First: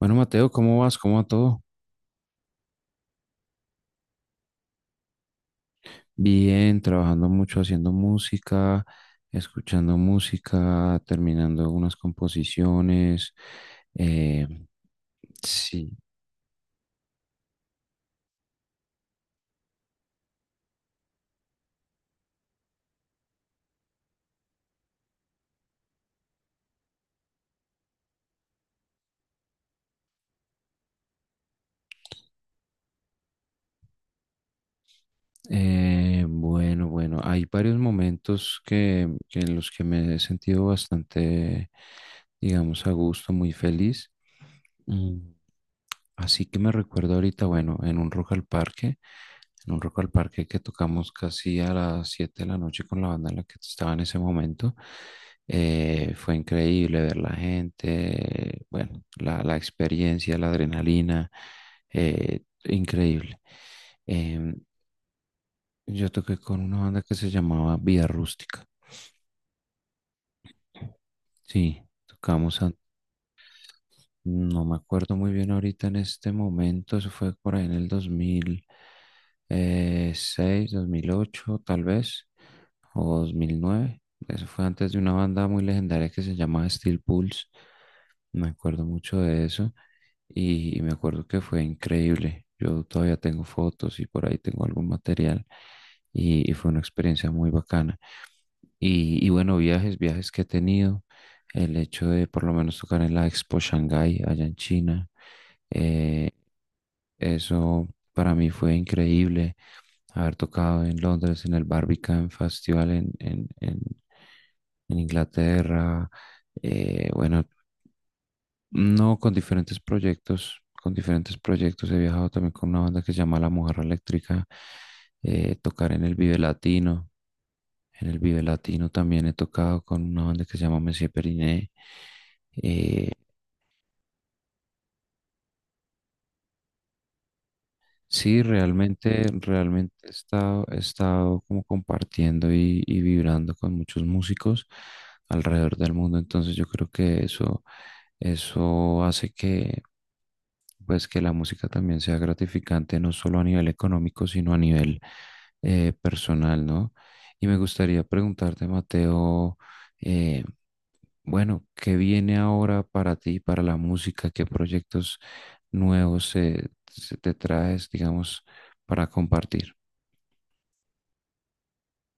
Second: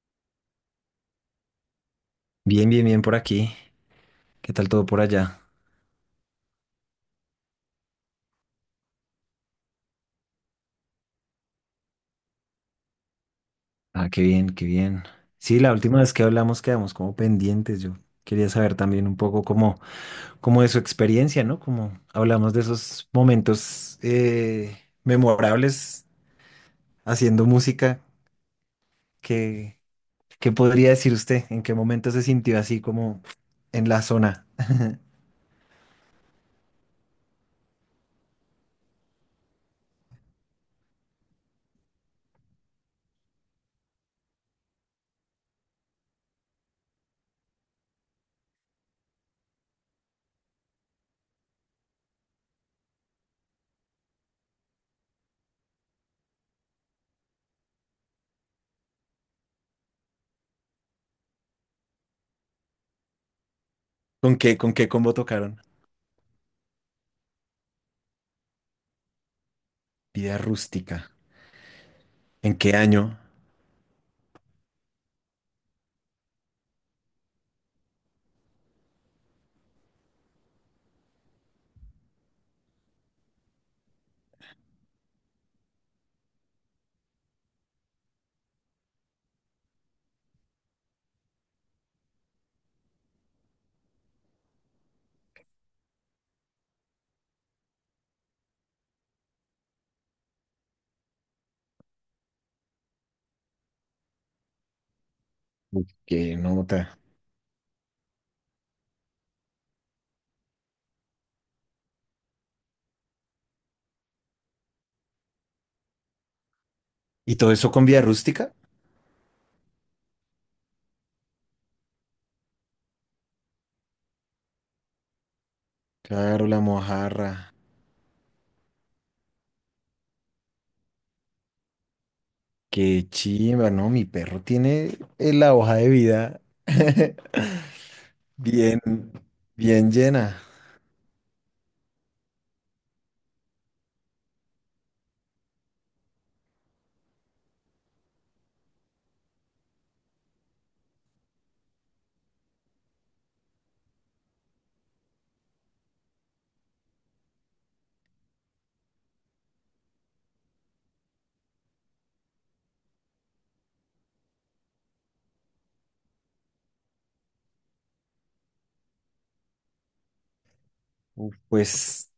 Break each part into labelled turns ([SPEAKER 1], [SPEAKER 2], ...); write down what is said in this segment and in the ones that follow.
[SPEAKER 1] Bueno, Mateo, ¿cómo vas? ¿Cómo va todo?
[SPEAKER 2] Bien, bien, bien por aquí. ¿Qué tal todo por allá?
[SPEAKER 1] Bien, trabajando mucho haciendo música, escuchando música, terminando unas composiciones.
[SPEAKER 2] Ah, qué
[SPEAKER 1] eh,
[SPEAKER 2] bien, qué bien. Sí, la
[SPEAKER 1] sí.
[SPEAKER 2] última vez que hablamos quedamos como pendientes. Yo quería saber también un poco cómo de su experiencia, ¿no? Como hablamos de esos momentos memorables haciendo música. ¿Qué, ¿Qué podría decir usted? ¿En qué momento se sintió así como en la zona?
[SPEAKER 1] Bueno, hay varios momentos que en los que me he sentido bastante, digamos, a gusto, muy feliz. Mm. Así que me recuerdo ahorita, bueno, en un Rock al Parque, en un Rock al Parque que tocamos casi a las 7 de la noche con la banda en la que estaba en ese momento. Fue increíble ver la gente, bueno, la experiencia, la adrenalina, increíble. Em,
[SPEAKER 2] ¿Con qué combo tocaron?
[SPEAKER 1] yo toqué con una banda que se llamaba Vía Rústica.
[SPEAKER 2] Vida rústica.
[SPEAKER 1] Sí,
[SPEAKER 2] ¿En
[SPEAKER 1] tocamos.
[SPEAKER 2] qué año?
[SPEAKER 1] No me acuerdo muy bien ahorita en este momento, eso fue por ahí en el 2006, 2008 tal vez, o 2009. Eso fue antes de una banda muy legendaria que se llamaba Steel Pulse. Me acuerdo mucho de eso y me acuerdo que fue increíble. Yo todavía tengo fotos y por ahí tengo algún material y fue una experiencia muy bacana. Y bueno, viajes, viajes que he tenido, el hecho de por lo menos tocar en la Expo Shanghai allá en China.
[SPEAKER 2] Uf,
[SPEAKER 1] eh,
[SPEAKER 2] qué nota.
[SPEAKER 1] Eso para mí fue increíble, haber tocado en Londres, en el Barbican Festival en Inglaterra. eh,
[SPEAKER 2] ¿Y
[SPEAKER 1] bueno,
[SPEAKER 2] todo eso con vida Rústica?
[SPEAKER 1] no, con diferentes proyectos, con diferentes proyectos he viajado también con una banda que se llama La Mojarra Eléctrica. Tocar en el Vive
[SPEAKER 2] Claro, la
[SPEAKER 1] Latino.
[SPEAKER 2] mojarra.
[SPEAKER 1] En el Vive Latino también he tocado con una banda que se llama Monsieur Periné.
[SPEAKER 2] Qué
[SPEAKER 1] Eh,
[SPEAKER 2] chimba, ¿no? Mi perro tiene la hoja de vida
[SPEAKER 1] sí,
[SPEAKER 2] bien,
[SPEAKER 1] realmente,
[SPEAKER 2] bien llena.
[SPEAKER 1] he estado como compartiendo y vibrando con muchos músicos alrededor del mundo. Entonces yo creo que eso hace que, pues, que la música también sea gratificante, no solo a nivel económico, sino a nivel personal, ¿no? Y me gustaría preguntarte, Mateo, eh, bueno, ¿qué viene ahora para ti, para la música? ¿Qué proyectos nuevos se te traes, digamos, para compartir?
[SPEAKER 2] Uf, pues,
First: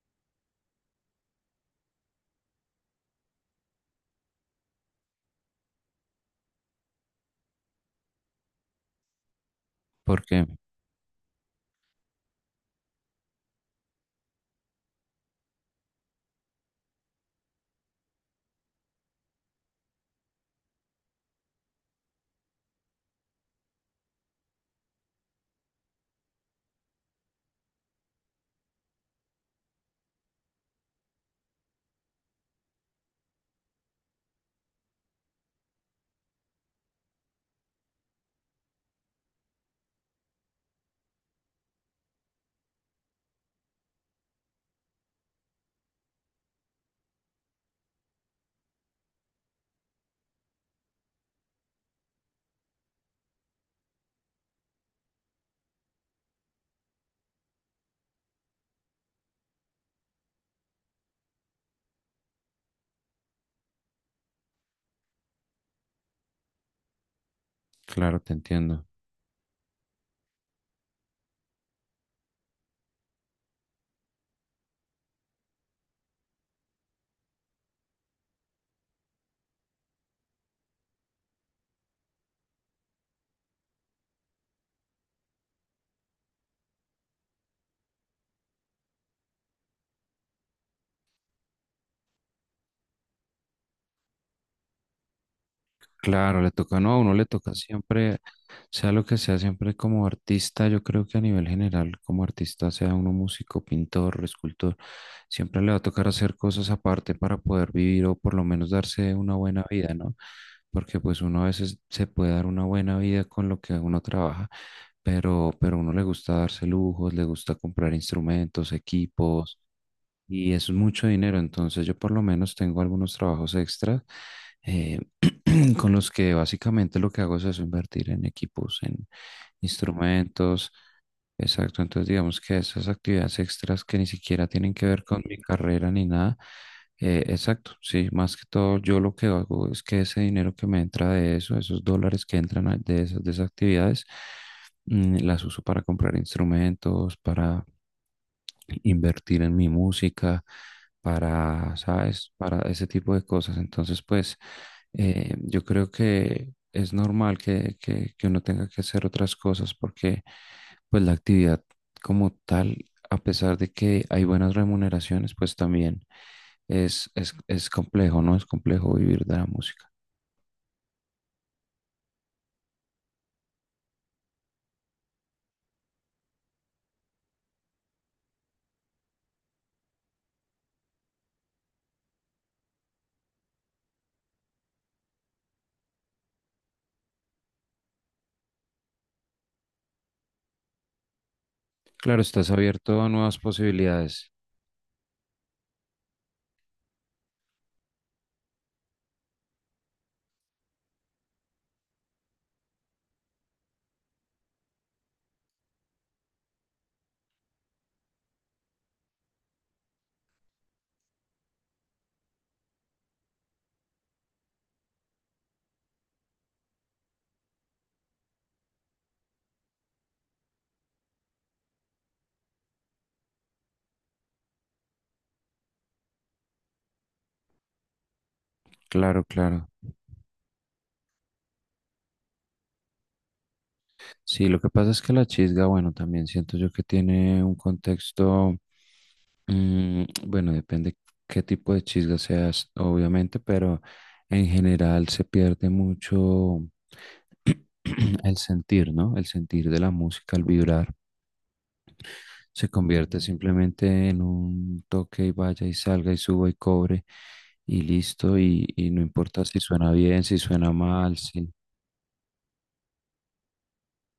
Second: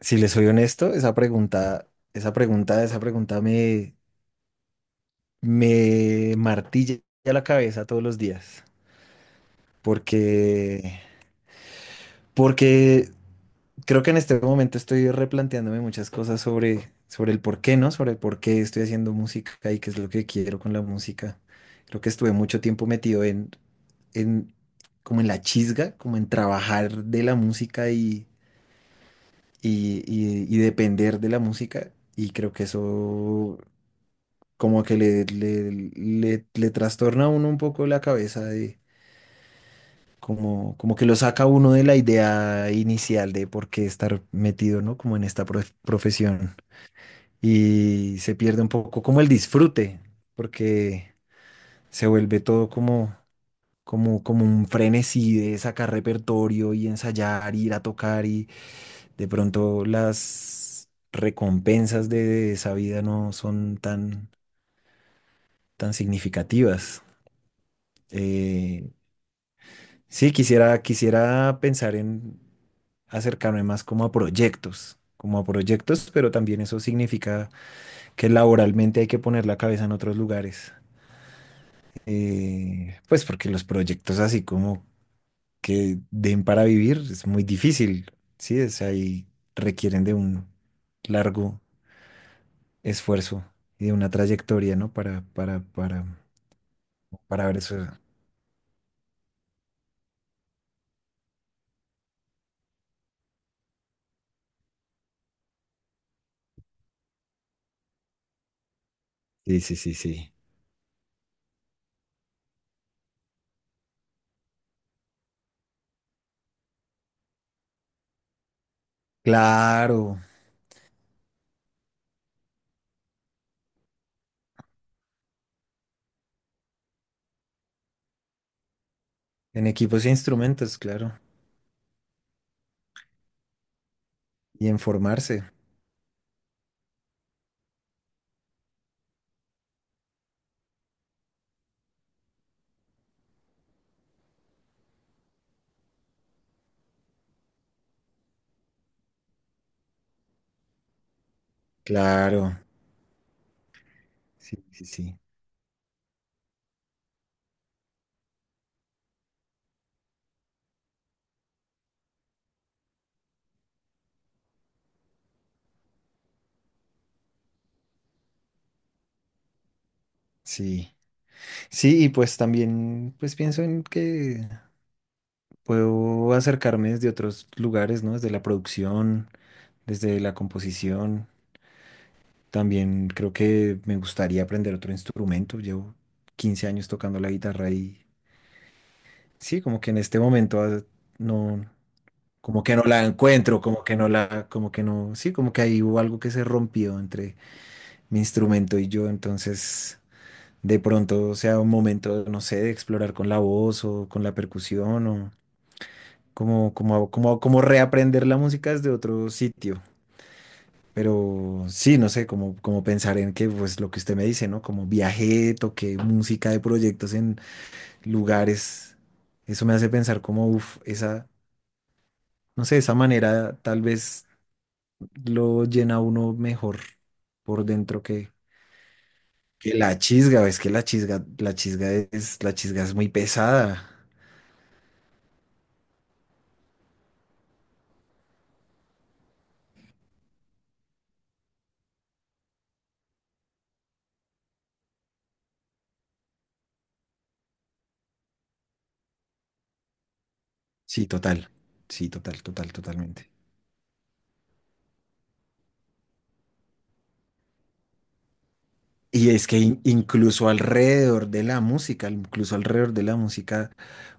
[SPEAKER 2] si les soy honesto, esa pregunta me, me martilla la cabeza todos los días.
[SPEAKER 1] Porque,
[SPEAKER 2] Porque, porque creo que en este momento estoy replanteándome muchas cosas sobre el por qué, ¿no? Sobre el por qué estoy haciendo música y qué es lo que quiero con la música. Creo que estuve mucho tiempo metido en como en la chisga, como en trabajar de la música y depender de la música. Y creo que eso como que le trastorna a uno un poco la cabeza de como que lo saca a uno de la idea inicial de por qué estar metido, ¿no? Como en esta profesión. Y se pierde un poco como el disfrute, porque se vuelve todo como un frenesí de sacar repertorio y ensayar, ir a tocar y de pronto las recompensas de esa vida no son tan significativas.
[SPEAKER 1] claro, te
[SPEAKER 2] Eh,
[SPEAKER 1] entiendo.
[SPEAKER 2] sí, quisiera pensar en acercarme más como a proyectos. Como a proyectos, pero también eso significa que laboralmente hay que poner la cabeza en otros lugares. Pues porque los proyectos así como que den para vivir es muy difícil, ¿sí? O sea, y requieren de un largo esfuerzo y de una trayectoria, ¿no?
[SPEAKER 1] Claro, le toca, no, a uno le
[SPEAKER 2] Para
[SPEAKER 1] toca
[SPEAKER 2] ver eso.
[SPEAKER 1] siempre, sea lo que sea, siempre como artista, yo creo que a nivel general, como artista, sea uno músico, pintor, escultor, siempre le va a tocar hacer cosas aparte para poder vivir o por lo menos darse una
[SPEAKER 2] Sí,
[SPEAKER 1] buena
[SPEAKER 2] sí,
[SPEAKER 1] vida,
[SPEAKER 2] sí,
[SPEAKER 1] ¿no?
[SPEAKER 2] sí.
[SPEAKER 1] Porque pues uno a veces se puede dar una buena vida con lo que uno trabaja, pero a uno le gusta darse lujos, le gusta comprar instrumentos, equipos
[SPEAKER 2] Claro,
[SPEAKER 1] y es mucho dinero, entonces yo por lo menos tengo algunos trabajos extras. eh, con los que básicamente lo que hago es eso, invertir en equipos, en
[SPEAKER 2] en equipos e
[SPEAKER 1] instrumentos.
[SPEAKER 2] instrumentos, claro.
[SPEAKER 1] Exacto, entonces digamos que esas actividades extras que ni siquiera
[SPEAKER 2] Y
[SPEAKER 1] tienen
[SPEAKER 2] en
[SPEAKER 1] que ver con mi
[SPEAKER 2] formarse,
[SPEAKER 1] carrera ni nada. Exacto, sí, más que todo yo lo que hago es que ese dinero que me entra de eso, esos dólares que entran a- de esas actividades, mm, las uso para comprar instrumentos, para invertir en mi música, para, ¿sabes?
[SPEAKER 2] claro.
[SPEAKER 1] Para ese tipo de cosas. Entonces, pues,
[SPEAKER 2] Sí, sí, sí.
[SPEAKER 1] yo creo que es normal que uno tenga que hacer otras cosas porque, pues, la actividad como tal, a pesar de que hay buenas remuneraciones, pues también es complejo, ¿no? Es complejo vivir de la música.
[SPEAKER 2] Sí. Sí, y pues también, pues pienso en que puedo acercarme desde otros lugares, ¿no? Desde la producción, desde la composición. También creo que me gustaría aprender otro instrumento. Llevo 15 años tocando la guitarra y sí, como que en este momento no,
[SPEAKER 1] Claro, estás
[SPEAKER 2] como que no
[SPEAKER 1] abierto
[SPEAKER 2] la
[SPEAKER 1] a nuevas
[SPEAKER 2] encuentro,
[SPEAKER 1] posibilidades.
[SPEAKER 2] como que no, sí, como que ahí hubo algo que se rompió entre mi instrumento y yo. Entonces, de pronto sea un momento, no sé, de explorar con la voz o con la percusión o como reaprender la música desde otro sitio. Pero sí, no sé, como pensar en que, pues lo que usted me dice, ¿no? Como viajé, toqué música de proyectos en lugares. Eso me hace pensar como, uff, esa, no sé, esa manera tal vez lo llena a uno mejor por dentro
[SPEAKER 1] Claro, claro.
[SPEAKER 2] que la chisga. Es que la chisga es muy pesada.
[SPEAKER 1] Sí, lo que pasa es que la chisga, bueno, también siento yo que tiene un contexto, mm, bueno, depende qué tipo de chisga seas, obviamente, pero en general se pierde mucho el sentir, ¿no? El sentir de la música, el vibrar,
[SPEAKER 2] Sí, total. Sí, total,
[SPEAKER 1] se
[SPEAKER 2] total,
[SPEAKER 1] convierte
[SPEAKER 2] totalmente.
[SPEAKER 1] simplemente en un toque y vaya y salga y suba y cobre y listo, y no
[SPEAKER 2] Y
[SPEAKER 1] importa
[SPEAKER 2] es
[SPEAKER 1] si
[SPEAKER 2] que
[SPEAKER 1] suena bien, si
[SPEAKER 2] incluso
[SPEAKER 1] suena mal, si...
[SPEAKER 2] alrededor de la música,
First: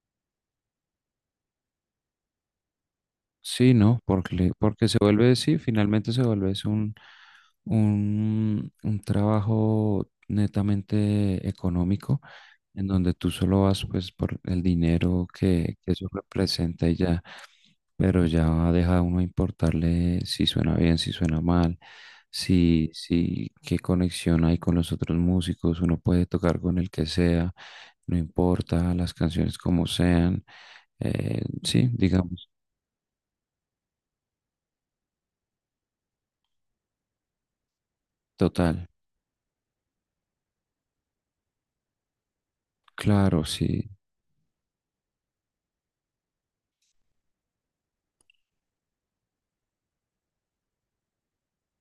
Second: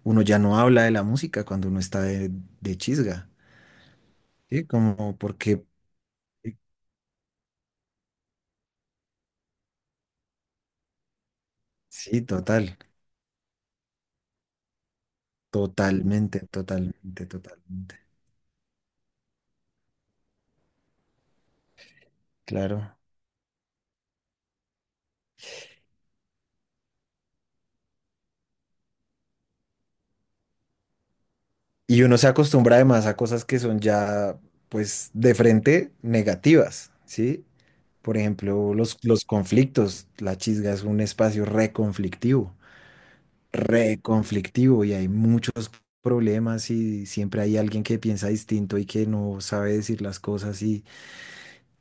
[SPEAKER 2] uno ya no habla de la música cuando uno está de chisga,
[SPEAKER 1] Sí, ¿no? Porque,
[SPEAKER 2] ¿sí?
[SPEAKER 1] porque se
[SPEAKER 2] Como
[SPEAKER 1] vuelve, sí,
[SPEAKER 2] porque,
[SPEAKER 1] finalmente se vuelve
[SPEAKER 2] eh,
[SPEAKER 1] es un, un trabajo netamente económico,
[SPEAKER 2] sí, total,
[SPEAKER 1] en donde tú solo vas pues por el dinero que eso
[SPEAKER 2] totalmente,
[SPEAKER 1] representa y ya,
[SPEAKER 2] totalmente, totalmente,
[SPEAKER 1] pero ya deja a uno importarle si suena bien, si suena mal, si,
[SPEAKER 2] claro.
[SPEAKER 1] si qué conexión hay con los otros músicos, uno puede tocar con el que sea, no importa, las canciones como sean. Sí,
[SPEAKER 2] Y uno se
[SPEAKER 1] digamos,
[SPEAKER 2] acostumbra además a cosas que son ya, pues, de frente negativas, ¿sí? Por ejemplo,
[SPEAKER 1] total.
[SPEAKER 2] los conflictos, la chisga es un espacio reconflictivo.
[SPEAKER 1] Claro, sí,
[SPEAKER 2] Reconflictivo y hay muchos problemas y siempre hay alguien que piensa distinto y que no sabe decir las cosas y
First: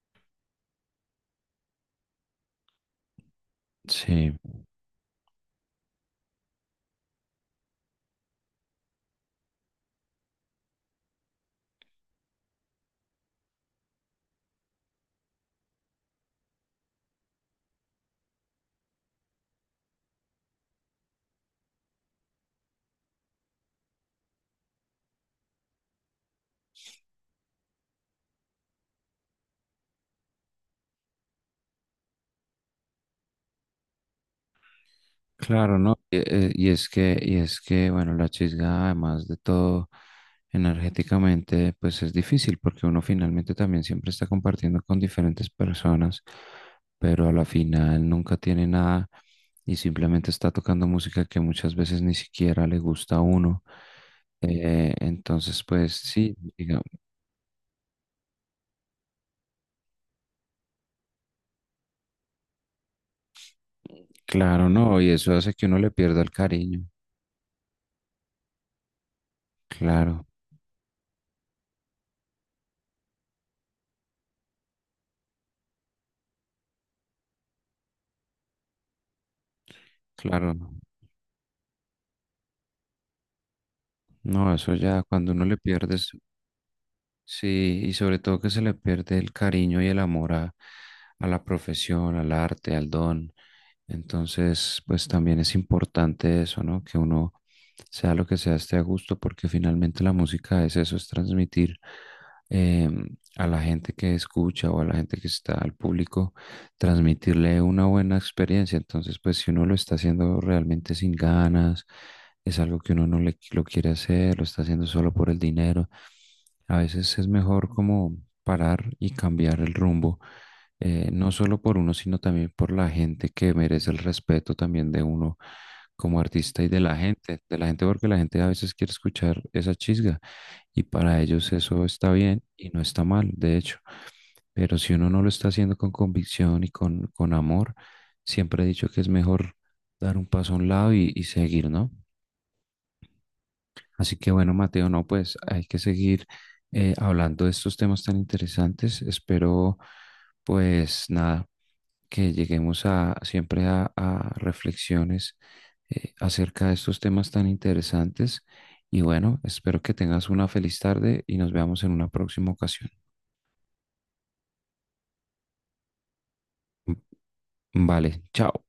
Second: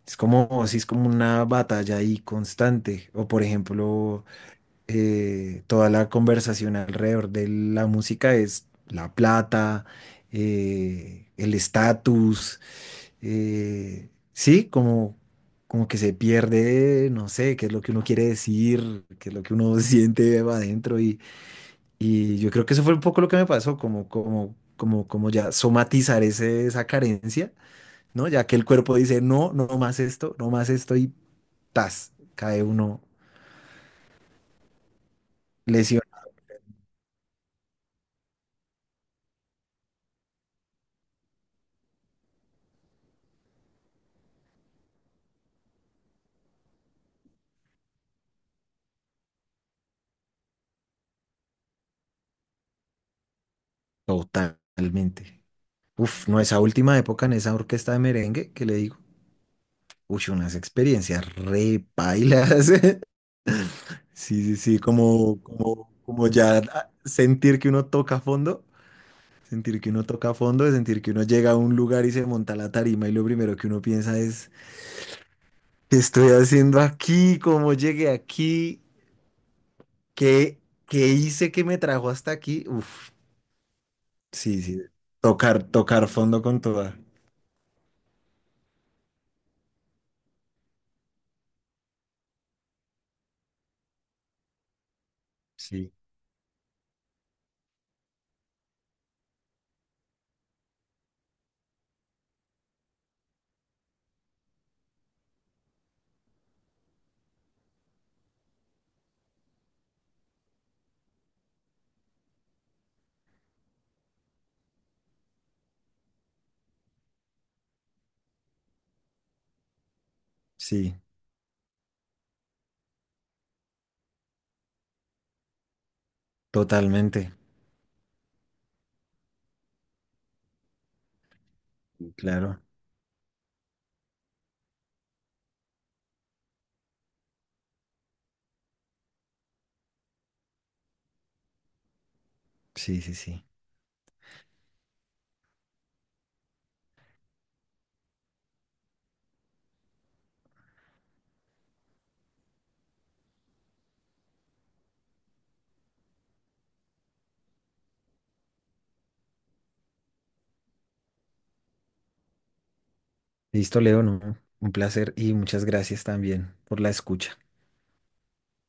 [SPEAKER 2] es como, sí, es como una batalla ahí constante. O por ejemplo,
[SPEAKER 1] sí,
[SPEAKER 2] toda la conversación alrededor de la música es la plata, el estatus, sí, como... Como que se pierde, no sé, qué es lo que uno quiere decir, qué es lo que uno siente adentro y yo creo que eso fue un poco lo que me pasó, como ya somatizar ese, esa carencia, ¿no? Ya que el cuerpo dice, no, no más esto, no más esto y tas, cae uno
[SPEAKER 1] claro, ¿no? E-
[SPEAKER 2] lesionado
[SPEAKER 1] e- y es que, bueno, la chisga, además de todo, energéticamente, pues es difícil porque uno finalmente también siempre está compartiendo con diferentes personas, pero a la final nunca tiene nada y simplemente está tocando música que muchas veces ni siquiera le gusta a uno.
[SPEAKER 2] totalmente.
[SPEAKER 1] Entonces, pues
[SPEAKER 2] Uf,
[SPEAKER 1] sí,
[SPEAKER 2] no, esa
[SPEAKER 1] diga-
[SPEAKER 2] última época en esa orquesta de merengue que le digo, uy, unas experiencias re pailas. Sí, sí,
[SPEAKER 1] claro,
[SPEAKER 2] sí,
[SPEAKER 1] no, y eso hace que uno le pierda
[SPEAKER 2] como
[SPEAKER 1] el
[SPEAKER 2] ya
[SPEAKER 1] cariño.
[SPEAKER 2] sentir que uno toca a fondo. Sentir que uno
[SPEAKER 1] Claro,
[SPEAKER 2] toca a fondo, de sentir que uno llega a un lugar y se monta a la tarima y lo primero que uno piensa es, ¿qué estoy haciendo aquí? ¿Cómo llegué aquí?
[SPEAKER 1] claro.
[SPEAKER 2] ¿Qué,
[SPEAKER 1] ¿No?
[SPEAKER 2] ¿qué hice que me trajo hasta aquí? Uf,
[SPEAKER 1] No,
[SPEAKER 2] sí,
[SPEAKER 1] eso
[SPEAKER 2] sí.
[SPEAKER 1] ya cuando uno le
[SPEAKER 2] Tocar, tocar
[SPEAKER 1] pierdes,
[SPEAKER 2] fondo con toda.
[SPEAKER 1] sí, y sobre todo que se le pierde el cariño y el amor a la profesión, al arte, al don. Entonces, pues también es
[SPEAKER 2] Sí,
[SPEAKER 1] importante eso, ¿no? Que uno sea lo que sea, esté a gusto, porque finalmente la música es eso, es transmitir eh, a la gente que escucha o a la gente que está al público, transmitirle una buena experiencia. Entonces, pues si uno lo está haciendo realmente sin ganas, es algo que uno no le, lo quiere hacer, lo está haciendo solo por el dinero, a veces es mejor como parar y cambiar el rumbo.
[SPEAKER 2] sí,
[SPEAKER 1] No solo por uno, sino también por la gente que merece el respeto también de uno como artista y
[SPEAKER 2] totalmente.
[SPEAKER 1] de la gente porque la gente a veces quiere escuchar esa chisga y para ellos eso está bien
[SPEAKER 2] Claro.
[SPEAKER 1] y no está mal, de hecho, pero si uno no lo está haciendo con convicción y con amor, siempre he dicho que es mejor dar un paso a un lado y seguir, ¿no?
[SPEAKER 2] Sí, sí, sí.
[SPEAKER 1] Así que bueno, Mateo, no, pues hay que seguir hablando de estos temas tan interesantes. Espero, pues nada, que lleguemos a siempre a reflexiones acerca de estos temas tan interesantes. Y bueno, espero que tengas una feliz tarde y nos veamos en una próxima ocasión.
[SPEAKER 2] Listo, Leo, ¿no? Un placer y muchas gracias también por la escucha.
[SPEAKER 1] Vale, chao.